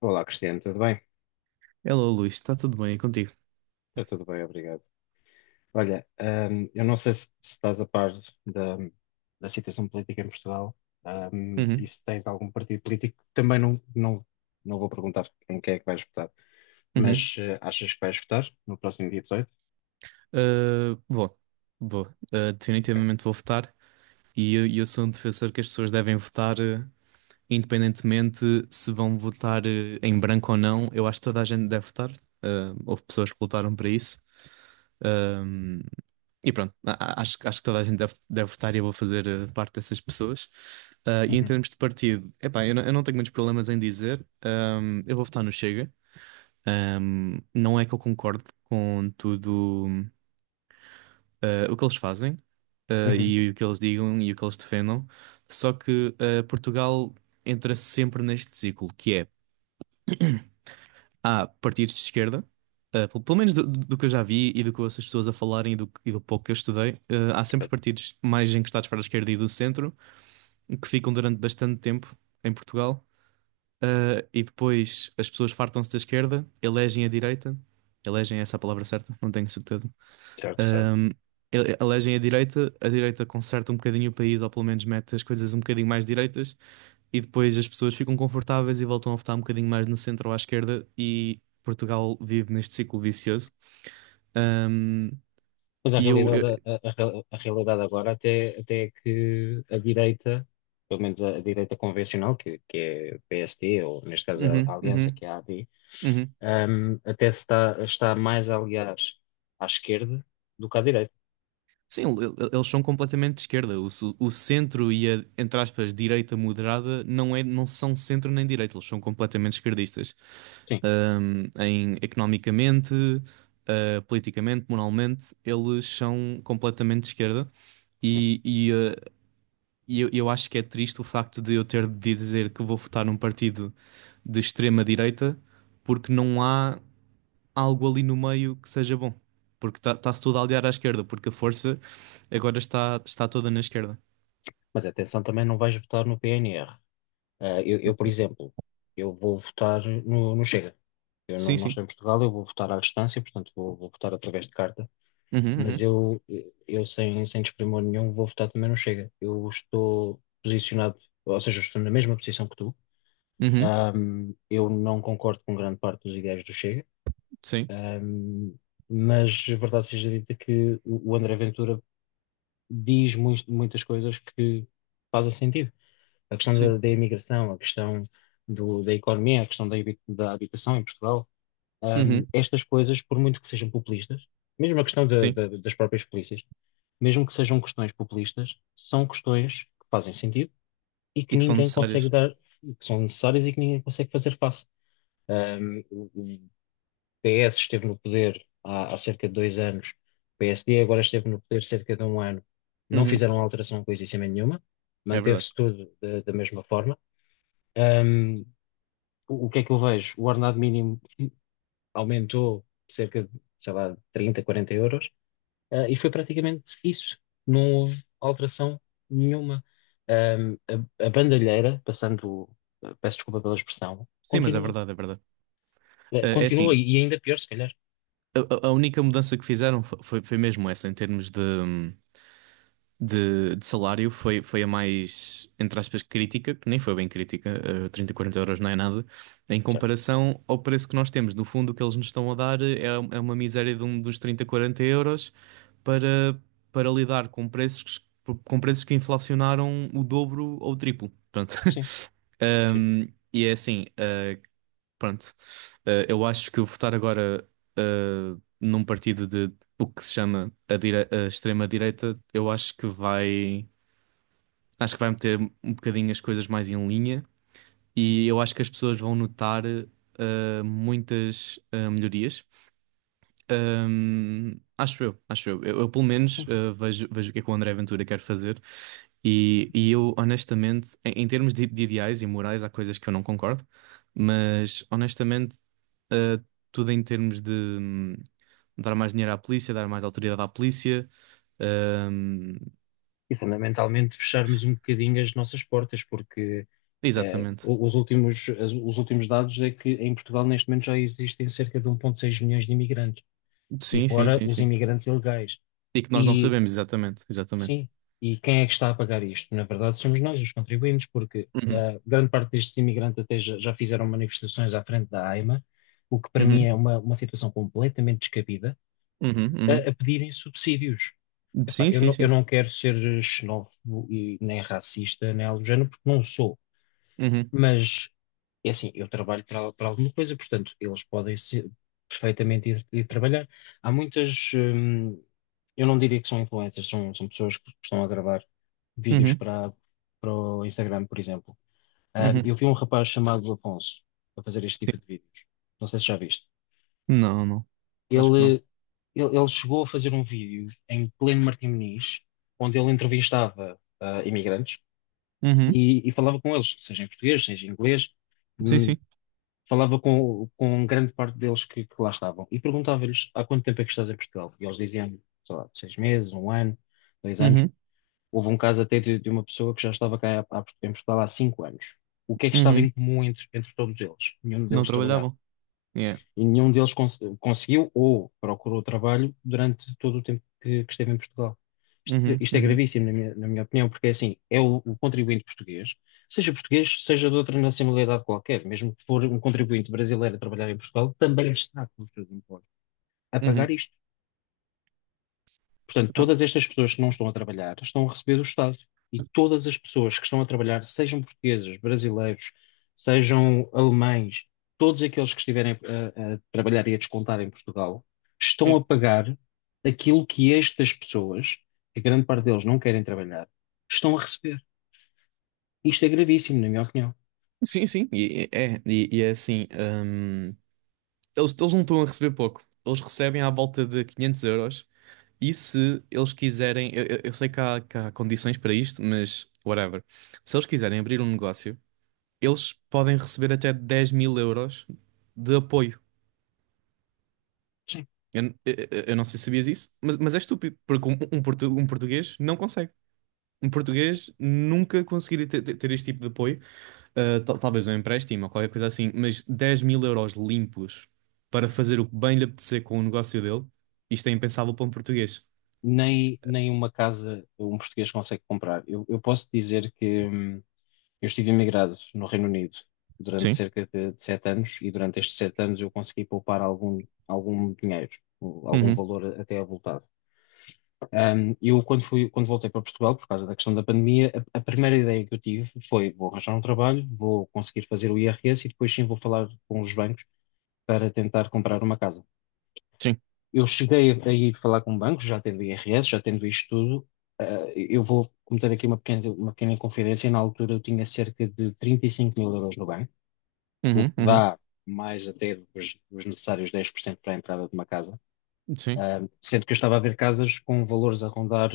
Olá, Cristiano, tudo bem? Hello, Luís, está tudo bem e contigo? Está tudo bem, obrigado. Olha, eu não sei se estás a par da, da situação política em Portugal, e Uhum, se tens algum partido político, também não vou perguntar em quem é que vais votar, uhum. mas achas que vais votar no próximo dia 18? Bom, vou, Ok. definitivamente vou votar e eu sou um defensor que as pessoas devem votar, independentemente se vão votar, em branco ou não. Eu acho que toda a gente deve votar. Houve pessoas que lutaram para isso. Um, e pronto, acho, acho que toda a gente deve, deve votar e eu vou fazer, parte dessas pessoas. E em Uhum. termos de partido, epá, eu, eu não tenho muitos problemas em dizer. Eu vou votar no Chega. Não é que eu concorde com tudo, o que eles fazem, Uhum. e o que eles digam e o que eles defendam, só que Portugal entra sempre neste ciclo, que é, há partidos de esquerda, pelo menos do, do que eu já vi e do que eu ouço as pessoas a falarem e do pouco que eu estudei, há sempre Certo, partidos mais encostados para a esquerda e do centro, que ficam durante bastante tempo em Portugal, e depois as pessoas fartam-se da esquerda, elegem a direita, elegem é essa a palavra certa, não tenho certeza. certo, certo. Um, Elegem a direita conserta um bocadinho o país, ou pelo menos mete as coisas um bocadinho mais direitas, e depois as pessoas ficam confortáveis e voltam a votar um bocadinho mais no centro ou à esquerda, e Portugal vive neste ciclo vicioso. Um, Mas a e eu, realidade, eu- a realidade agora até é que a direita, pelo menos a direita convencional, que é o PSD, ou neste caso a Uhum, Aliança, uhum, que é a AD, uhum. Até se está, mais a aliar à esquerda do que à direita. Sim, eles são completamente de esquerda. O centro e a, entre aspas, direita moderada não é, não são centro nem direita, eles são completamente esquerdistas. Sim, Em economicamente, politicamente, moralmente, eles são completamente de esquerda. sim. E, e, eh, e eu acho que é triste o facto de eu ter de dizer que vou votar num partido de extrema-direita porque não há algo ali no meio que seja bom. Porque está-se tudo a aliar à esquerda, porque a força agora está toda na esquerda. Mas atenção, também não vais votar no PNR. Ah, Do por país. exemplo, eu vou votar no Chega. Eu não, Sim, não sim. estou em Portugal, eu vou votar à distância, portanto vou votar através de carta. Uhum, Mas uhum, eu, eu sem desprimor nenhum, vou votar também no Chega. Eu estou posicionado, ou seja, estou na mesma posição que tu. uhum, Eu não concordo com grande parte dos ideais do Chega, sim, ahm, mas verdade seja dita que o André Ventura diz muitas coisas que fazem sentido. A questão sim, da imigração, a questão da economia, a questão da habitação em Portugal, uhum, estas coisas, por muito que sejam populistas, mesmo a questão da- sim. da- das próprias polícias, mesmo que sejam questões populistas, são questões que fazem sentido e que E que são ninguém consegue necessárias. dar, que são necessárias e que ninguém consegue fazer face. O PS esteve no poder há cerca de 2 anos, o PSD agora esteve no poder cerca de 1 ano, não Uhum, fizeram alteração coisíssima nenhuma, é verdade. manteve-se tudo da mesma forma. Um, o que é que eu vejo? O ordenado mínimo aumentou cerca de, sei lá, 30, 40 euros, e foi praticamente isso. Não houve alteração nenhuma. Ahm, a, a bandalheira, passando, peço desculpa pela expressão, Sim, mas é continua. verdade, é verdade. Eh, É Continua assim, e ainda pior, se calhar. a, a única mudança que fizeram foi mesmo essa, em termos de, de salário, foi a mais, entre aspas, crítica, que nem foi bem crítica, 30, 40 euros não é nada, em Certo? comparação ao preço que nós temos. No fundo, o que eles nos estão a dar é uma miséria de um, dos 30, 40 euros para, para lidar com preços, que inflacionaram o dobro ou o triplo. Portanto, Sim, sim. Um, e é assim, Pronto. Eu acho que eu votar agora eh, num partido de o que se chama a, a extrema-direita, eu acho que vai. Acho que vai meter um bocadinho as coisas mais em linha e eu acho que as pessoas vão notar muitas melhorias. Acho eu, acho eu. Pelo menos Hum. Vejo o que é que o André Ventura quer fazer e eu, honestamente, em, termos de ideais e morais, há coisas que eu não concordo, mas honestamente, eh, tudo em termos de dar mais dinheiro à polícia, dar mais autoridade à polícia, hum, E fundamentalmente fecharmos um bocadinho as nossas portas, porque eh, exatamente. o- os últimos, as- os últimos dados é que em Portugal neste momento já existem cerca de 1,6 milhões de imigrantes, e Sim, sim, fora sim, os sim. imigrantes ilegais. E que nós não E sabemos exatamente, exatamente. sim. E quem é que está a pagar isto? Na verdade, somos nós, os contribuintes, porque Uhum, grande parte destes imigrantes até já fizeram manifestações à frente da AIMA, o que para mim uhum, é uma situação completamente descabida, uhum, a, uhum. a pedirem subsídios. Epá, Sim, eu sim, não, eu sim. não quero ser xenófobo e nem racista, nem algo do género, porque não sou. Uhum, Mas, é assim, eu trabalho para alguma coisa, portanto, eles podem perfeitamente ir trabalhar. Há muitas, eu não diria que são influencers, são pessoas que estão a gravar vídeos uhum, para o Instagram, por exemplo. Ah, uhum. eu vi um rapaz chamado Afonso a fazer este Sim. tipo de vídeos. Não sei se já viste. Não, não. Acho que não. Ele, ele chegou a fazer um vídeo em pleno Martim Moniz, onde ele entrevistava imigrantes Uhum. e falava com eles, seja em português, seja em inglês. Sim, Hum, sim. falava com grande parte deles que lá estavam e perguntava-lhes há quanto tempo é que estás em Portugal? E eles diziam, sei lá, 6 meses, 1 ano, 2 anos. Uhum, Houve um caso até de uma pessoa que já estava cá em Portugal há 5 anos. O que é que estava em uhum. comum entre todos eles? Nenhum Não deles trabalhava trabalhavam. Yeah. e nenhum deles conseguiu ou procurou trabalho durante todo o tempo que esteve em Portugal. Isto, Uhum, isto é uhum, gravíssimo, na minha opinião, porque é assim, é o contribuinte português, seja de outra nacionalidade qualquer, mesmo que for um contribuinte brasileiro a trabalhar em Portugal, também está com os seus impostos a pagar uhum. isto. Portanto, Epá, todas estas pessoas que não estão a trabalhar estão a receber do Estado. E todas as pessoas que estão a trabalhar, sejam portugueses, brasileiros, sejam alemães, todos aqueles que estiverem a trabalhar e a descontar em Portugal, estão a sim, pagar aquilo que estas pessoas, que a grande parte deles não querem trabalhar, estão a receber. Isto é gravíssimo, na minha opinião. sim, sim. E é assim: eles não estão a receber pouco. Eles recebem à volta de 500 euros. E se eles quiserem, eu sei que há condições para isto, mas whatever. Se eles quiserem abrir um negócio, eles podem receber até 10 mil euros de apoio. Sim. Eu, n- eu- Eu não sei se sabias isso, mas é estúpido, porque um português não consegue. Um português nunca conseguiria ter este tipo de apoio. Talvez um empréstimo ou qualquer coisa assim, mas 10.000 euros limpos para fazer o que bem lhe apetecer com o negócio dele, isto é impensável para um português. Nem uma casa um português consegue comprar. Eu posso dizer que, eu estive emigrado no Reino Unido durante Sim. cerca de 7 anos e durante estes 7 anos eu consegui poupar algum dinheiro, algum Uhum. valor até avultado. Eu, quando voltei para Portugal, por causa da questão da pandemia, a primeira ideia que eu tive foi: vou arranjar um trabalho, vou conseguir fazer o IRS e depois sim vou falar com os bancos para tentar comprar uma casa. Sim. Eu cheguei a ir falar com bancos, já tendo o IRS, já tendo isto tudo. ah, eu vou cometer aqui uma pequena inconfidência. Na altura eu tinha cerca de 35 mil euros no banco, o Uhum. que Uhum. dá mais até os necessários 10% para a entrada de uma casa. Sim. Ah, sendo que eu estava a ver casas com valores a rondar,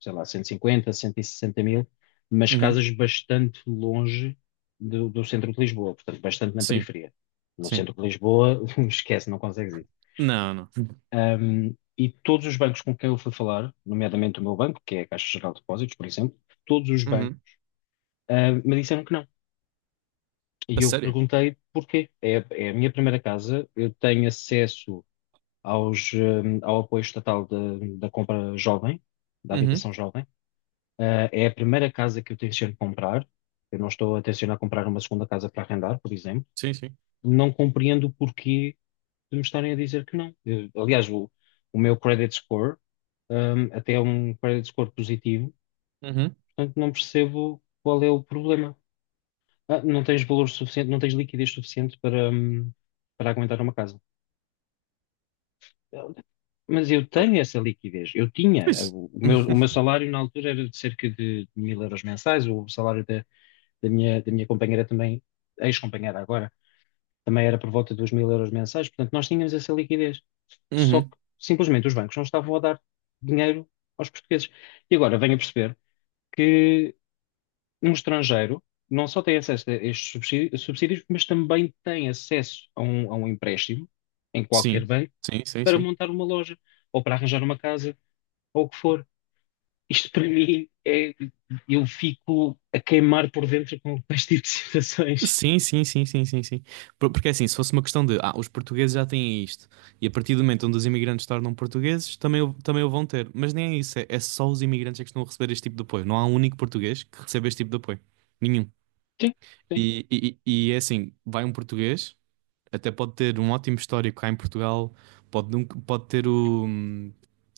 sei lá, cento e cinquenta, cento e sessenta mil, mas Uhum. casas bastante longe do centro de Lisboa, portanto, bastante na Sim. periferia. No Sim. centro de Lisboa, esquece, não consegues ir. Não, não. E todos os bancos com quem eu fui falar, nomeadamente o meu banco, que é a Caixa Geral de Depósitos, por exemplo, todos os bancos, Uhum. Me disseram que não. E A eu sério? perguntei porquê. É a minha primeira casa, eu tenho acesso ao apoio estatal da compra jovem, da Uhum. habitação jovem. É a primeira casa que eu tenciono comprar. Eu não estou a tencionar comprar uma segunda casa para arrendar, por exemplo. Sim, sim. Não compreendo o porquê de me estarem a dizer que não. Aliás, o meu credit score, até é um credit score positivo, Uhum. portanto não percebo qual é o problema. Ah, não tens valor suficiente, não tens liquidez suficiente para aguentar uma casa. Mas eu tenho essa liquidez. Eu tinha. Pois. O meu salário na altura era de cerca de mil euros mensais. O salário da minha companheira também, ex-companheira agora, também era por volta dos mil euros mensais. Portanto, nós tínhamos essa liquidez. Só que Uhum. simplesmente os bancos não estavam a dar dinheiro aos portugueses. E agora venho a perceber que um estrangeiro não só tem acesso a estes subsídios, mas também tem acesso a um empréstimo em qualquer Sim. banco Sim, sim, para sim. montar uma loja ou para arranjar uma casa ou o que for. Isto para mim é. Eu fico a queimar por dentro com este tipo de situações. Sim, sim, sim, sim, sim, sim. Porque é assim, se fosse uma questão de, os portugueses já têm isto, e a partir do momento onde os imigrantes tornam portugueses, também o vão ter. Mas nem é isso, é só os imigrantes é que estão a receber este tipo de apoio. Não há um único português que receba este tipo de apoio. Nenhum. Sim, sim. E é assim, vai um português, até pode ter um ótimo histórico cá em Portugal, pode, pode ter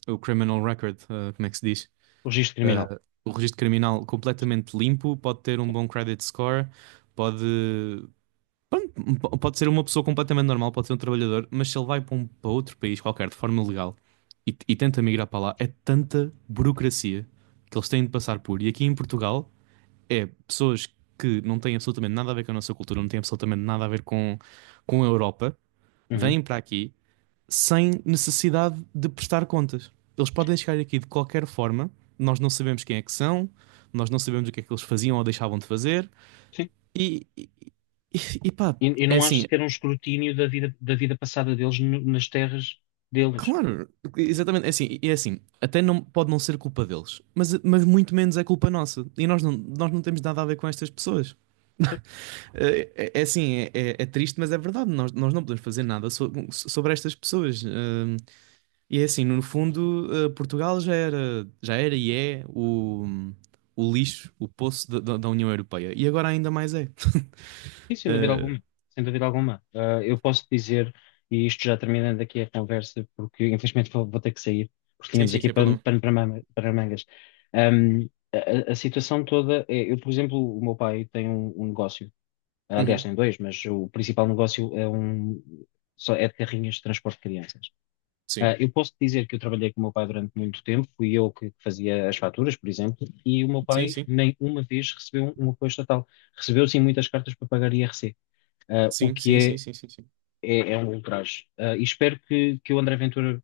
o criminal record, como é que se diz? O registro criminal. Ah, o registro criminal completamente limpo, pode ter um bom credit score, pode. Pode ser uma pessoa completamente normal, pode ser um trabalhador, mas se ele vai para, para outro país qualquer de forma legal e tenta migrar para lá, é tanta burocracia que eles têm de passar por. E aqui em Portugal é pessoas que não têm absolutamente nada a ver com a nossa cultura, não têm absolutamente nada a ver com, a Europa, Uhum, vêm para aqui sem necessidade de prestar contas. Eles podem chegar aqui de qualquer forma, nós não sabemos quem é que são, nós não sabemos o que é que eles faziam ou deixavam de fazer, sim. e, e, e pá. E É não acho assim, sequer um escrutínio da vida, passada deles nas terras deles. Claro, exatamente. É assim, até não, pode não ser culpa deles, mas muito menos é culpa nossa. E nós não temos nada a ver com estas pessoas. Certo? É assim, é triste, mas é verdade. Nós não podemos fazer nada sobre estas pessoas. E é assim, no fundo, Portugal já era e é o, lixo, o poço da, da União Europeia. E agora ainda mais é. Sim, sem dúvida Eh, alguma. Sem dúvida alguma. Eu posso dizer, e isto já terminando aqui a conversa, porque infelizmente vou ter que sair, porque sim, tínhamos sim, aqui sem pano, problema. pano para, manga- para mangas. A, a situação toda é, eu, por exemplo, o meu pai tem um negócio. Aliás, Uhum, tem dois, mas o principal negócio só é de carrinhas de transporte de crianças. Sim, Eu posso te dizer que eu trabalhei com o meu pai durante muito tempo, fui eu que fazia as faturas, por exemplo, e o meu sim, pai sim. nem uma vez recebeu um apoio estatal. Recebeu sim muitas cartas para pagar IRC, o Sim, que sim, sim, sim, sim, sim. é um ultraje. E espero que o André Ventura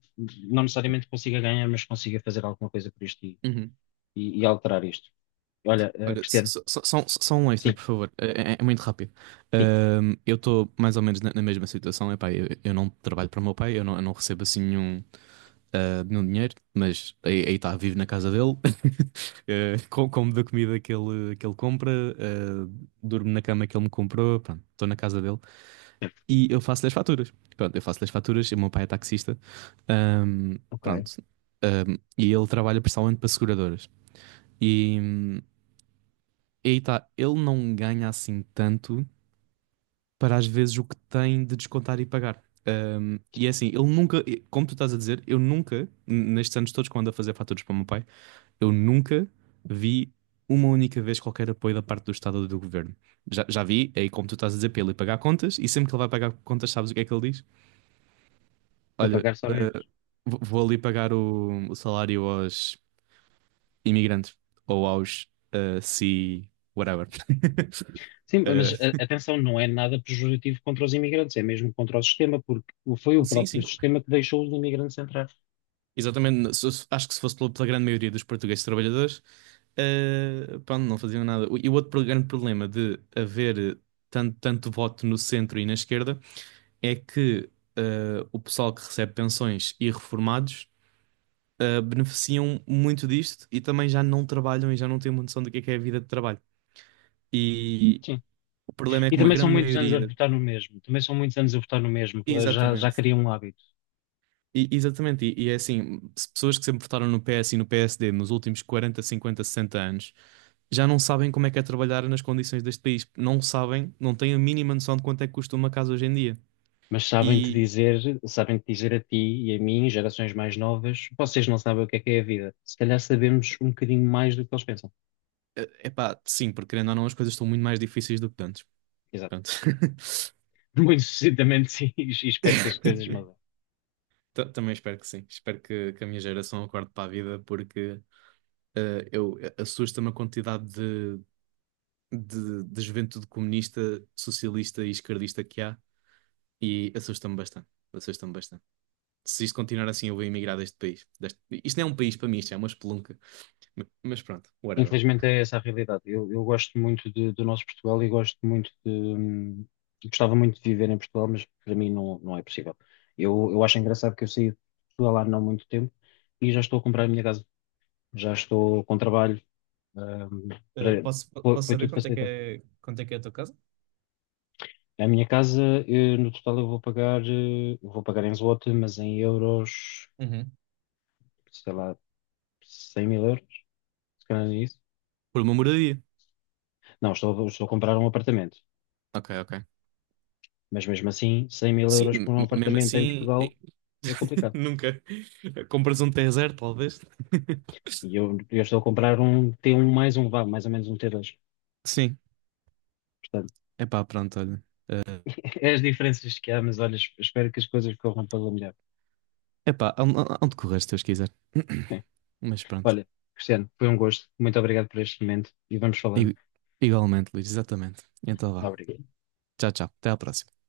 não necessariamente consiga ganhar, mas consiga fazer alguma coisa por isto e, Uhum. e- e alterar isto. Olha, Olha, Cristiano, só, só, só um extra, sim, por favor. É muito rápido. sim, Eu estou mais ou menos na mesma situação. Epá, eu não trabalho para o meu pai, eu não recebo assim nenhum dinheiro, mas aí está, vivo na casa dele, Como da comida que ele compra, eh, durmo na cama que ele me comprou, pronto, estou na casa dele e eu faço-lhe as faturas. Pronto, eu faço-lhe as faturas, e o meu pai é taxista. Ahm, ok, Pronto. E ele trabalha principalmente para seguradoras. E. hum, e aí tá, ele não ganha assim tanto para às vezes o que tem de descontar e pagar. E é assim, ele nunca, como tu estás a dizer, eu nunca, nestes anos todos que eu ando a fazer faturas para o meu pai, eu nunca vi uma única vez qualquer apoio da parte do Estado ou do governo. Já vi, é aí como tu estás a dizer, para ele ir pagar contas, e sempre que ele vai pagar contas, sabes o que é que ele diz? para Olha, pagar só menos. vou ali pagar o, salário aos imigrantes ou aos si, whatever. Sim, Eh, mas atenção, não é nada pejorativo contra os imigrantes, é mesmo contra o sistema, porque foi o sim, próprio sim. sistema que deixou os imigrantes entrar. Exatamente, acho que se fosse pela grande maioria dos portugueses trabalhadores, pá, não faziam nada. E o outro grande problema de haver tanto, tanto voto no centro e na esquerda é que o pessoal que recebe pensões e reformados beneficiam muito disto e também já não trabalham e já não têm uma noção do que é a vida de trabalho. E Sim. o problema é E que uma também são grande muitos anos a maioria. votar no mesmo, também são muitos anos a votar no mesmo, já Exatamente. criam um hábito. Exatamente, e é assim, se pessoas que sempre votaram no PS e no PSD nos últimos 40, 50, 60 anos já não sabem como é que é trabalhar nas condições deste país. Não sabem, não têm a mínima noção de quanto é que custa uma casa hoje em dia. Mas E, sabem-te dizer a ti e a mim, gerações mais novas, vocês não sabem o que é a vida. Se calhar sabemos um bocadinho mais do que eles pensam. é pá, sim, porque querendo ou não, as coisas estão muito mais difíceis do que antes. Exato. Pronto. Muito sucintamente, sim, e espero que as coisas mudem. Também espero que sim. Espero que a minha geração acorde para a vida, porque assusta-me a quantidade de, de juventude comunista, socialista e esquerdista que há, e assusta-me bastante. Assusta-me bastante. Se isto continuar assim, eu vou emigrar deste país. Isto não é um país para mim, isto é uma espelunca. Mas pronto, whatever. Infelizmente é essa a realidade. Eu gosto muito do nosso Portugal e gosto muito de. Gostava muito de viver em Portugal, mas para mim não é possível. Eu acho engraçado que eu saí de Portugal há não muito tempo e já estou a comprar a minha casa. Já estou com trabalho. hum, para- posso, foi, posso foi saber tudo quanto é que facilitado. é, quanto é que é a tua casa? A minha casa, no total, eu vou pagar em zloty, mas em euros, Uhum. sei lá, 100 mil euros, se calhar é isso. Por uma moradia. Não, estou a comprar um apartamento. Ok, ok. Mas mesmo assim, 100 mil Sim, euros por um mesmo apartamento em assim, Portugal é complicado. nunca. A comparação de zero, talvez. E eu estou a comprar um t um mais um, vá, mais ou menos um T2. Sim, Portanto, epá, pronto, olha. Eh, é as diferenças que há, mas olha, espero que as coisas corram pela melhor. Há onde correr se Deus quiser. Bem, Mas pronto. olha, Cristiano, foi um gosto. Muito obrigado por este momento e vamos falando. I- Igualmente, Luís, exatamente. Então vá. Obrigado. Tchau, tchau. Até à próxima.